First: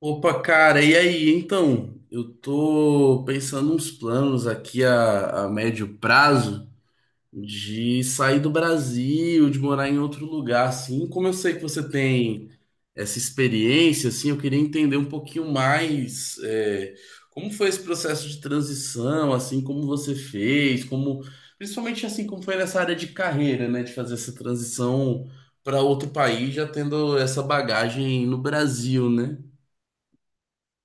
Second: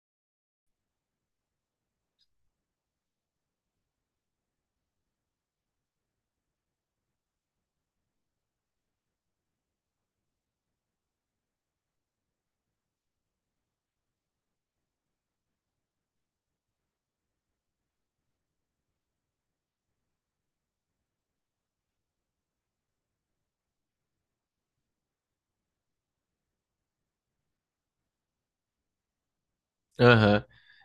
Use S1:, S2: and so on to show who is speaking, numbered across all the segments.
S1: Opa, cara, e aí? Então, eu tô pensando uns planos aqui a médio prazo de sair do Brasil, de morar em outro lugar, assim. Como eu sei que você tem essa experiência, assim, eu queria entender um pouquinho mais, como foi esse processo de transição, assim, como você fez, como, principalmente assim, como foi nessa área de carreira, né, de fazer essa transição para outro país, já tendo essa bagagem no Brasil, né?
S2: Aham.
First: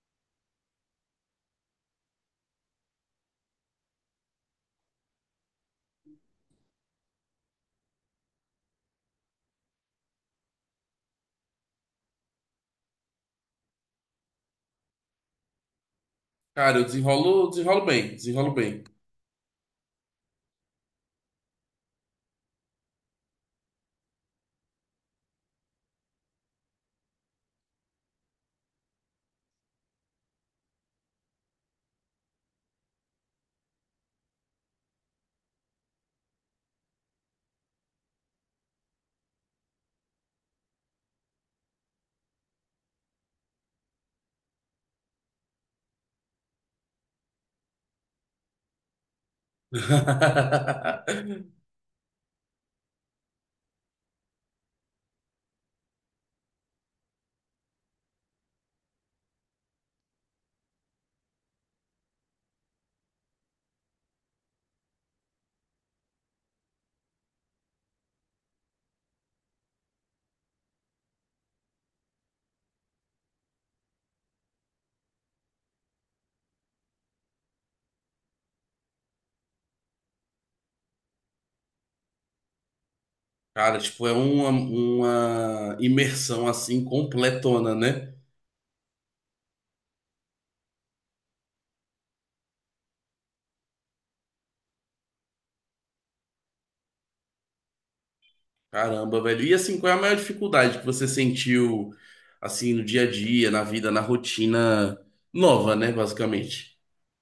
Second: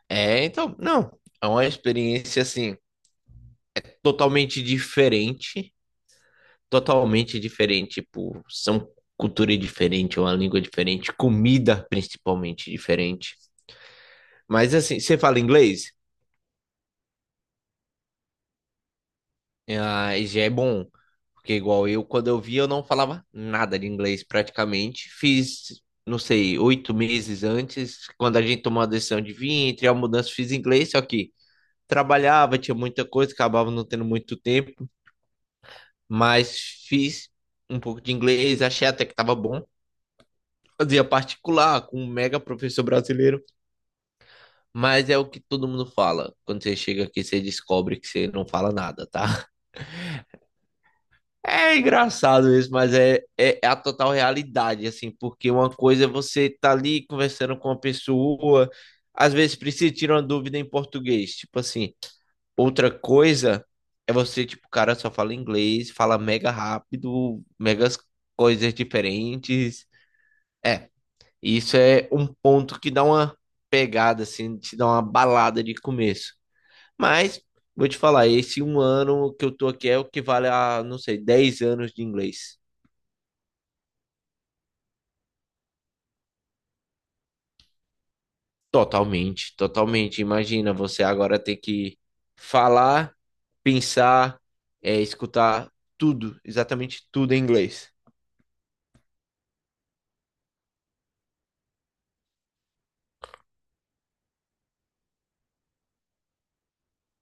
S2: Não. É uma experiência, assim, totalmente diferente. Totalmente diferente, tipo, são cultura diferente, uma língua diferente, comida principalmente diferente. Mas, assim, você fala inglês?
S1: Cara, eu desenrolo, desenrolo bem, desenrolo bem.
S2: Ah, já é bom. Porque, igual eu, quando eu vi, eu não falava nada de inglês praticamente. Fiz, não sei, 8 meses antes, quando a gente tomou a decisão de vir, entre a mudança, fiz inglês, só que trabalhava, tinha muita coisa, acabava não tendo muito tempo. Mas fiz um pouco de inglês, achei até que tava bom. Fazia particular com um mega professor brasileiro, mas é o que todo mundo fala. Quando você chega aqui, você descobre que você não fala nada, tá? É engraçado isso, mas é a total realidade, assim, porque uma coisa é você tá ali conversando com uma pessoa, às vezes precisa tirar uma dúvida em português, tipo assim. Outra coisa é você, tipo, o cara só fala inglês, fala mega rápido, megas coisas diferentes. É, isso é um ponto que dá uma pegada, assim, te dá uma balada de começo. Mas, vou te falar, esse um ano que eu tô aqui é o que vale a, não sei, 10 anos de inglês.
S1: Cara, tipo, é uma imersão assim completona, né?
S2: Totalmente, totalmente. Imagina você agora ter que falar, pensar, escutar tudo, exatamente tudo em inglês.
S1: Caramba, velho. E assim, qual é a maior dificuldade que você sentiu assim no dia a dia, na vida, na rotina nova, né, basicamente?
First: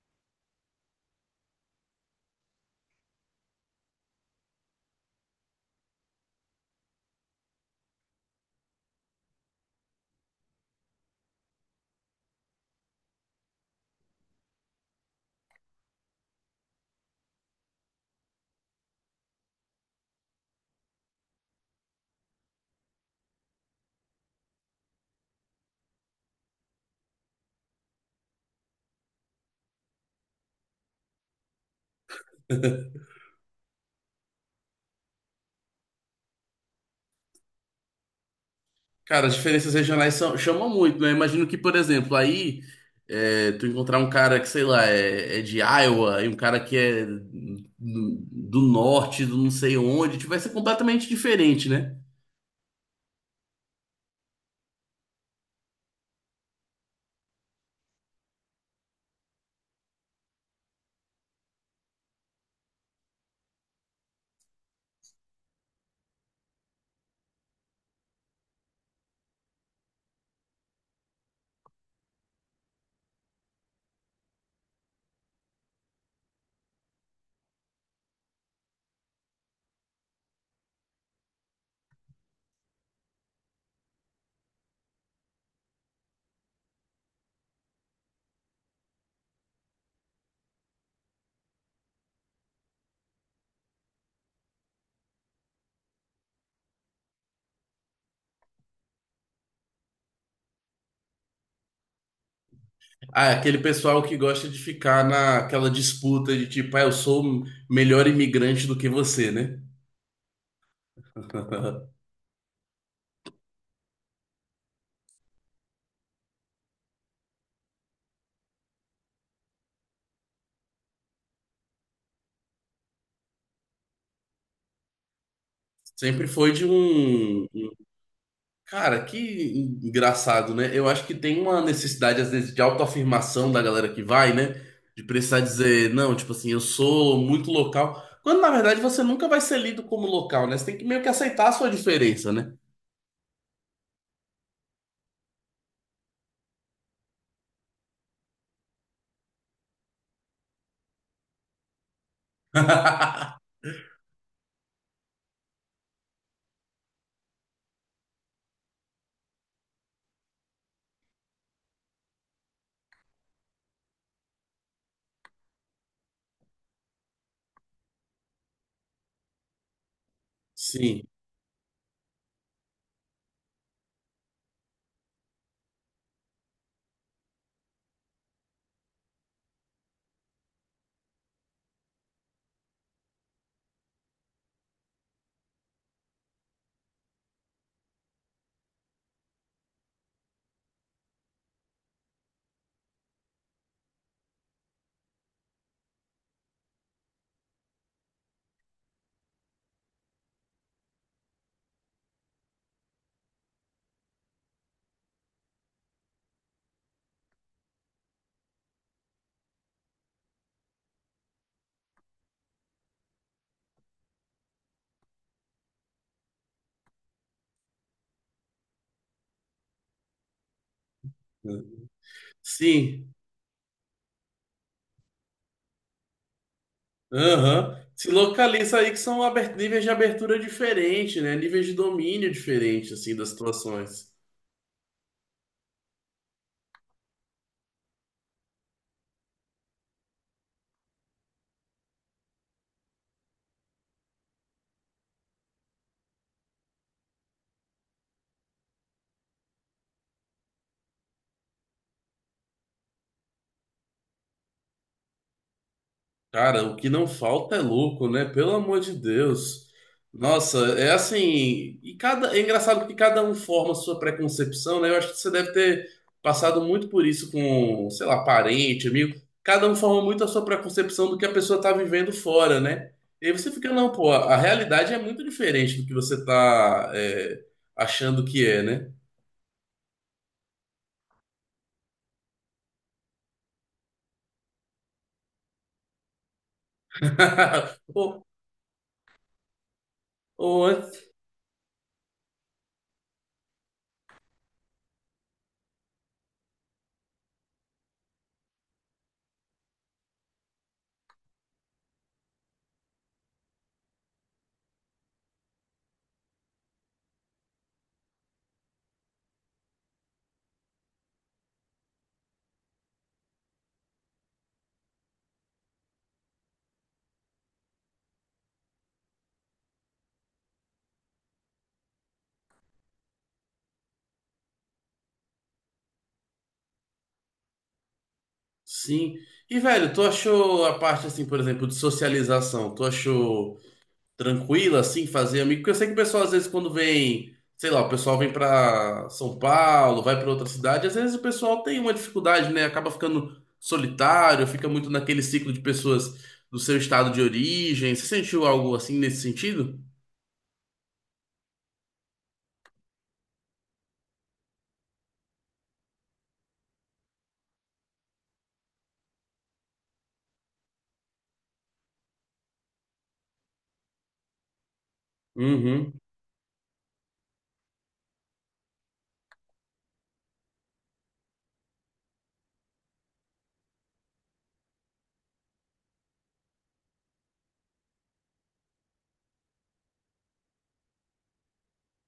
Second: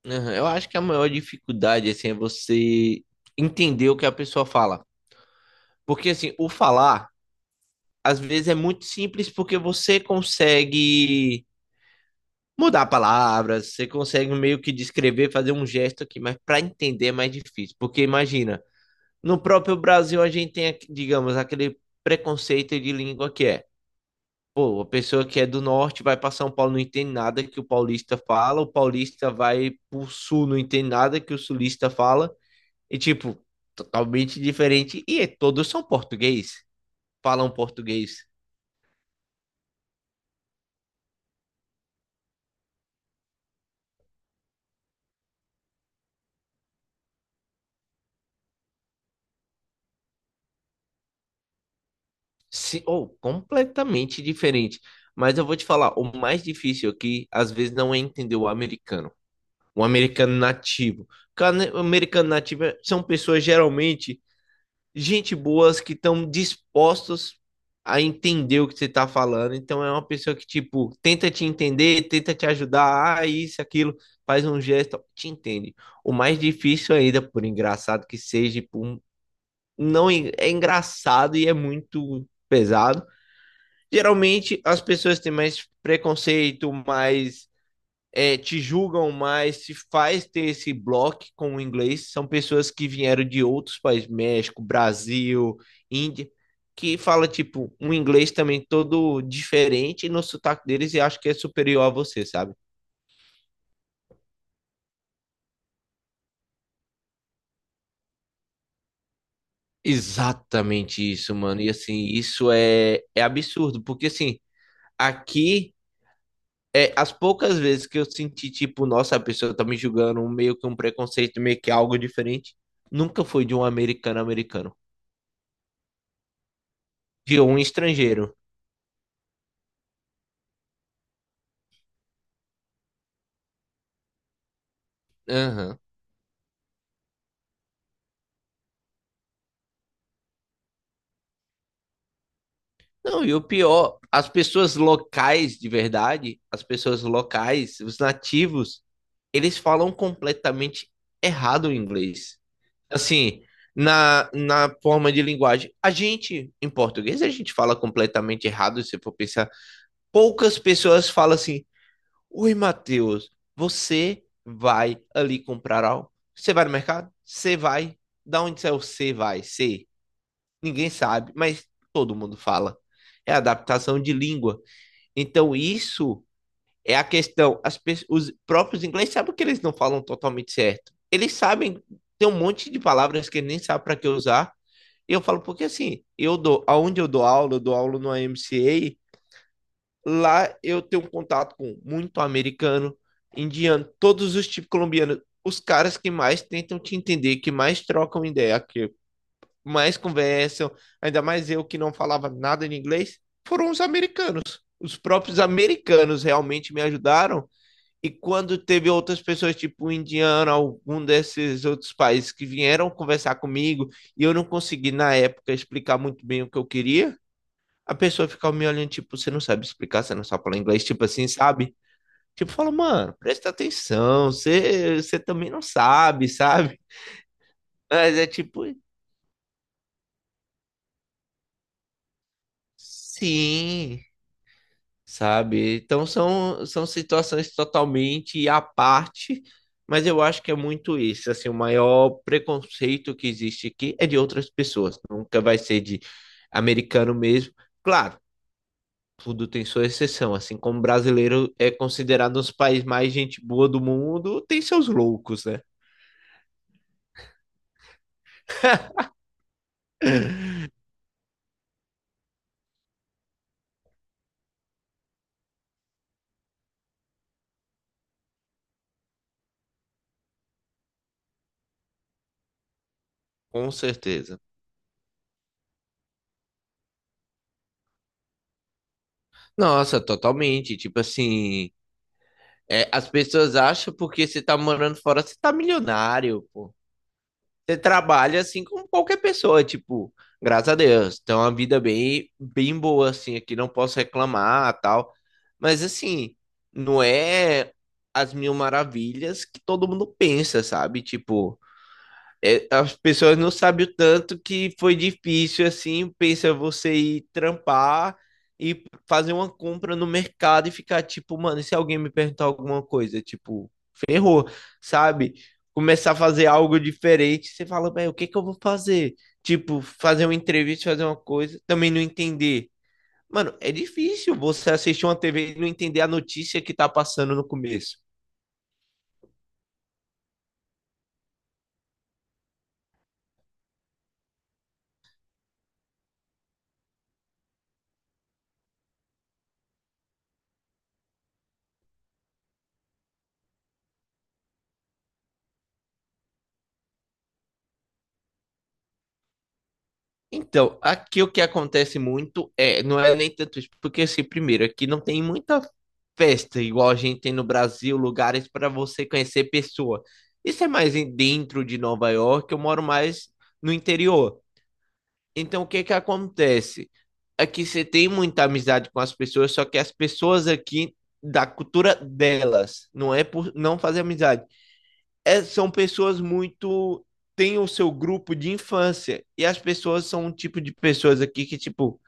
S2: Aham, eu acho que a maior dificuldade, assim, é você entender o que a pessoa fala. Porque, assim, o falar, às vezes é muito simples porque você consegue mudar palavras, você consegue meio que descrever, fazer um gesto aqui, mas para entender é mais difícil. Porque imagina, no próprio Brasil a gente tem, digamos, aquele preconceito de língua que é, pô, a pessoa que é do norte vai para São Paulo não entende nada que o paulista fala, o paulista vai pro sul não entende nada que o sulista fala, e tipo, totalmente diferente. Todos são português, falam português.
S1: Cara, as diferenças regionais são- chamam muito, né? Imagino que, por exemplo, aí tu encontrar um cara que, sei lá, é de Iowa e um cara que é do, do norte, do não sei onde, tipo, vai ser completamente diferente, né?
S2: Se, ou completamente diferente. Mas eu vou te falar, o mais difícil aqui, às vezes, não é entender o americano nativo. Cara, né, o americano nativo são pessoas geralmente gente boas que estão dispostos a entender o que você está falando. Então é uma pessoa que, tipo, tenta te entender, tenta te ajudar, ah, isso, aquilo, faz um gesto, te entende. O mais difícil ainda, por engraçado que seja, não en- é engraçado e é muito pesado, geralmente as pessoas têm mais preconceito, mais te julgam mais, se faz ter esse bloco com o inglês, são pessoas que vieram de outros países, México, Brasil, Índia, que fala tipo um inglês também todo diferente no sotaque deles e acho que é superior a você, sabe?
S1: Ah, é aquele pessoal que gosta de ficar naquela disputa de tipo, ah, eu sou melhor imigrante do que você, né?
S2: Exatamente isso, mano. E assim, isso é absurdo, porque assim, aqui é, as poucas vezes que eu senti, tipo, nossa, a pessoa tá me julgando, um meio que um preconceito, meio que algo diferente, nunca foi de um americano americano,
S1: Sempre foi de
S2: de
S1: um.
S2: um
S1: um
S2: estrangeiro.
S1: Cara, que engraçado, né? Eu acho que tem uma necessidade, às vezes, de autoafirmação da galera que vai, né? De precisar
S2: Aham.
S1: dizer, não, tipo assim, eu sou muito local. Quando, na verdade, você nunca vai ser lido como local, né? Você tem que meio que aceitar a sua diferença, né?
S2: Não, e o pior, as pessoas locais de verdade, as pessoas locais, os nativos, eles falam completamente errado o inglês. Assim, na forma de linguagem. A gente, em português, a gente fala completamente errado, se for pensar. Poucas pessoas falam assim, oi, Matheus, você vai ali comprar algo? Você vai no mercado? Você vai? Da onde é o você vai? Você? Ninguém
S1: Sim.
S2: sabe, mas todo mundo fala. É adaptação de língua. Então, isso é a questão. Os próprios ingleses sabem que eles não falam totalmente certo. Eles sabem, tem um monte de palavras que eles nem sabem para que usar. E eu falo, porque assim, eu dou, aonde eu dou aula no AMCA. Lá eu tenho um contato com muito americano, indiano, todos os tipos colombianos, os caras que mais tentam te entender, que mais trocam ideia, que mais conversam, ainda mais eu que não falava nada em inglês, foram os americanos. Os próprios americanos realmente me ajudaram. E quando teve outras pessoas, tipo o indiano, algum desses outros países que vieram conversar comigo, e eu não consegui na época explicar muito bem o que eu queria, a pessoa fica me olhando, tipo, você não sabe explicar, você não sabe falar inglês, tipo assim, sabe? Tipo, fala, mano,
S1: Sim.
S2: presta atenção, você também não sabe, sabe?
S1: Aham. Se
S2: Mas é tipo,
S1: localiza aí que são aber- níveis de abertura diferentes, né? Níveis de domínio diferentes, assim, das
S2: sim,
S1: situações.
S2: sabe? Então são situações totalmente à parte, mas eu acho que é muito isso, assim, o maior preconceito que existe aqui é de outras pessoas, nunca vai ser de americano mesmo. Claro, tudo tem sua exceção. Assim como o brasileiro é considerado um dos países mais gente boa do mundo, tem seus loucos, né?
S1: Cara, o que não falta é louco, né? Pelo amor de Deus. Nossa, é assim. E cada... É engraçado que cada um forma a sua preconcepção, né? Eu acho que você deve ter passado muito por isso com, sei lá, parente, amigo. Cada um forma muito a sua preconcepção do que a pessoa tá vivendo fora, né? E aí você fica,
S2: Com
S1: não, pô, a
S2: certeza.
S1: realidade é muito diferente do que você tá, achando que é, né?
S2: Nossa, totalmente. Tipo assim, as pessoas acham porque você tá morando fora, você tá milionário, pô. Você
S1: Ou,
S2: trabalha assim como qualquer pessoa, tipo,
S1: ou
S2: graças a
S1: antes,
S2: Deus. Então, uma vida bem, bem boa, assim, aqui não posso reclamar, tal. Mas assim, não é as mil maravilhas que todo mundo pensa, sabe? Tipo, as pessoas não sabem o tanto que foi difícil, assim, pensa você ir trampar e fazer uma compra no mercado e ficar tipo, mano, e se alguém me perguntar alguma coisa, tipo, ferrou, sabe? Começar a fazer algo diferente, você fala, velho, o que que eu vou fazer? Tipo, fazer uma entrevista, fazer uma coisa, também não entender. Mano, é difícil você assistir uma TV e não entender a notícia que tá passando no começo.
S1: sim. E, velho, tu achou a parte, assim, por exemplo, de socialização, tu achou tranquila, assim, fazer amigo? Porque eu sei que o pessoal, às vezes, quando vem, sei lá, o pessoal vem pra São Paulo, vai pra outra cidade, às vezes o pessoal tem uma dificuldade, né? Acaba ficando solitário, fica muito naquele ciclo de pessoas do seu estado de origem. Você sentiu algo assim nesse sentido?
S2: Então, aqui o que acontece muito é, não é nem tanto isso, porque assim, primeiro, aqui não tem muita festa igual a gente tem no Brasil, lugares para você conhecer pessoa. Isso é mais dentro de Nova York, eu moro mais no interior. Então, o que
S1: Uhum.
S2: que acontece? Aqui você tem muita amizade com as pessoas, só que as pessoas aqui da cultura delas, não é por não fazer amizade, são pessoas muito, têm o seu grupo de infância. E as pessoas são um tipo de pessoas aqui que, tipo,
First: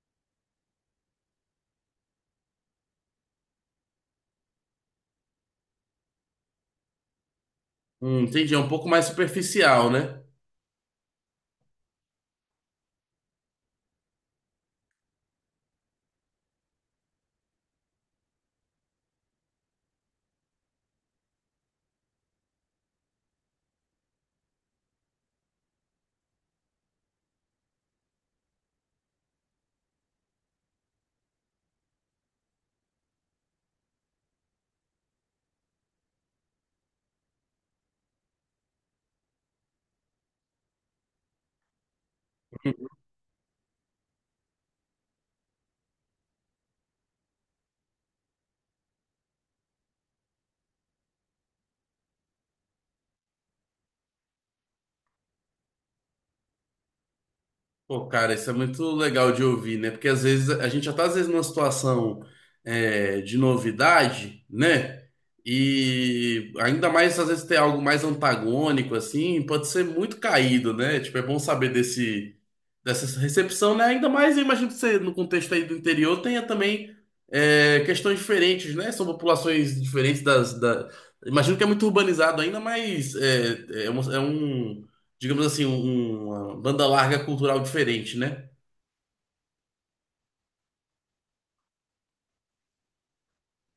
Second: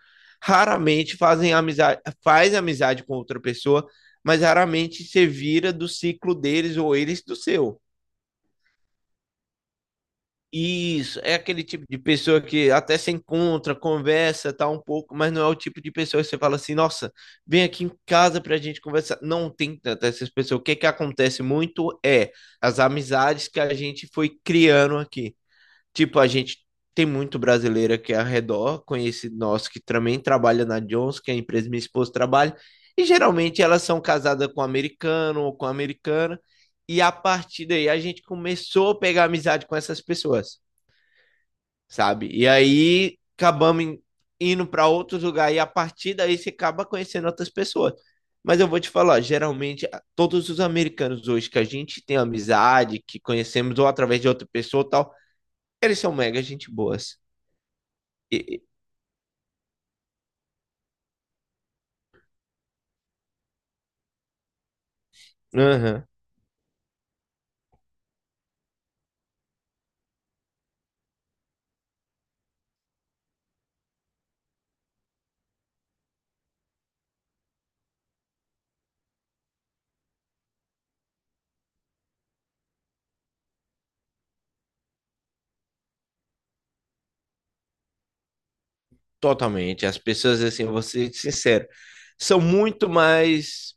S2: raramente fazem amizade, faz amizade com outra pessoa, mas raramente se vira do ciclo deles ou eles do seu.
S1: Entendi. É um pouco mais superficial, né?
S2: Isso, é aquele tipo de pessoa que até se encontra, conversa, tá um pouco, mas não é o tipo de pessoa que você fala assim, nossa, vem aqui em casa pra gente conversar. Não tem tanto essas pessoas. O que que acontece muito é as amizades que a gente foi criando aqui. Tipo, a gente tem muito brasileira que é ao redor, conhecido nosso que também trabalha na Johnson, que é a empresa que minha esposa trabalha, e geralmente elas são casadas com americano ou com americana, e a partir daí a gente começou a pegar amizade com essas pessoas, sabe? E aí acabamos indo para outros lugares, e a partir daí você acaba conhecendo outras pessoas. Mas eu vou te falar, geralmente todos os americanos hoje que a gente tem amizade, que conhecemos ou através de outra pessoa ou tal, eles são mega gente boas.
S1: Pô, cara, isso é
S2: E-
S1: muito legal de ouvir, né? Porque às vezes a gente já tá às vezes numa situação de novidade, né?
S2: aham,
S1: E ainda mais às vezes ter algo mais antagônico, assim, pode ser muito caído, né? Tipo, é bom saber desse dessa recepção, né? Ainda mais, eu imagino que você, no contexto aí do interior, tenha também questões diferentes, né? São populações diferentes da... Imagino que é muito urbanizado ainda, mas é um, digamos assim, um- uma banda larga cultural diferente, né?
S2: totalmente. As pessoas, assim, eu vou ser sincero, são muito mais,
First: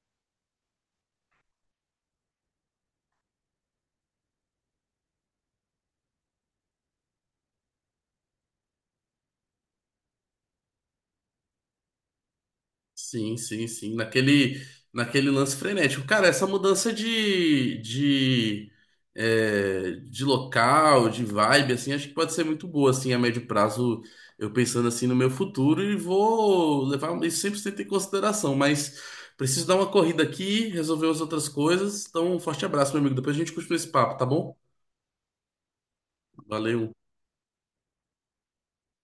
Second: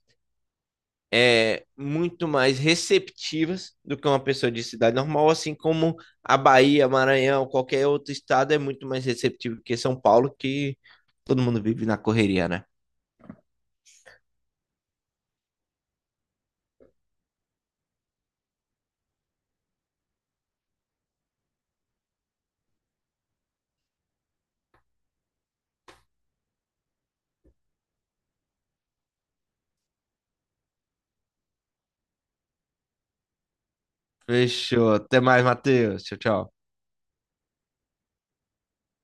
S2: muito mais receptivas do que uma pessoa de cidade normal, assim como a Bahia, Maranhão, qualquer outro estado é muito mais receptivo que São Paulo, que todo mundo vive na correria, né?
S1: Sim, sim, sim. Naquele, naquele lance frenético. Cara, essa mudança de local, de vibe, assim, acho que pode ser muito boa, assim, a médio prazo, eu pensando assim no meu futuro e vou levar um, isso 100% em consideração. Mas preciso dar uma corrida aqui, resolver as outras coisas. Então, um forte abraço, meu amigo. Depois a gente continua esse papo, tá bom?
S2: Fechou. Até mais, Matheus. Tchau, tchau.
S1: Valeu.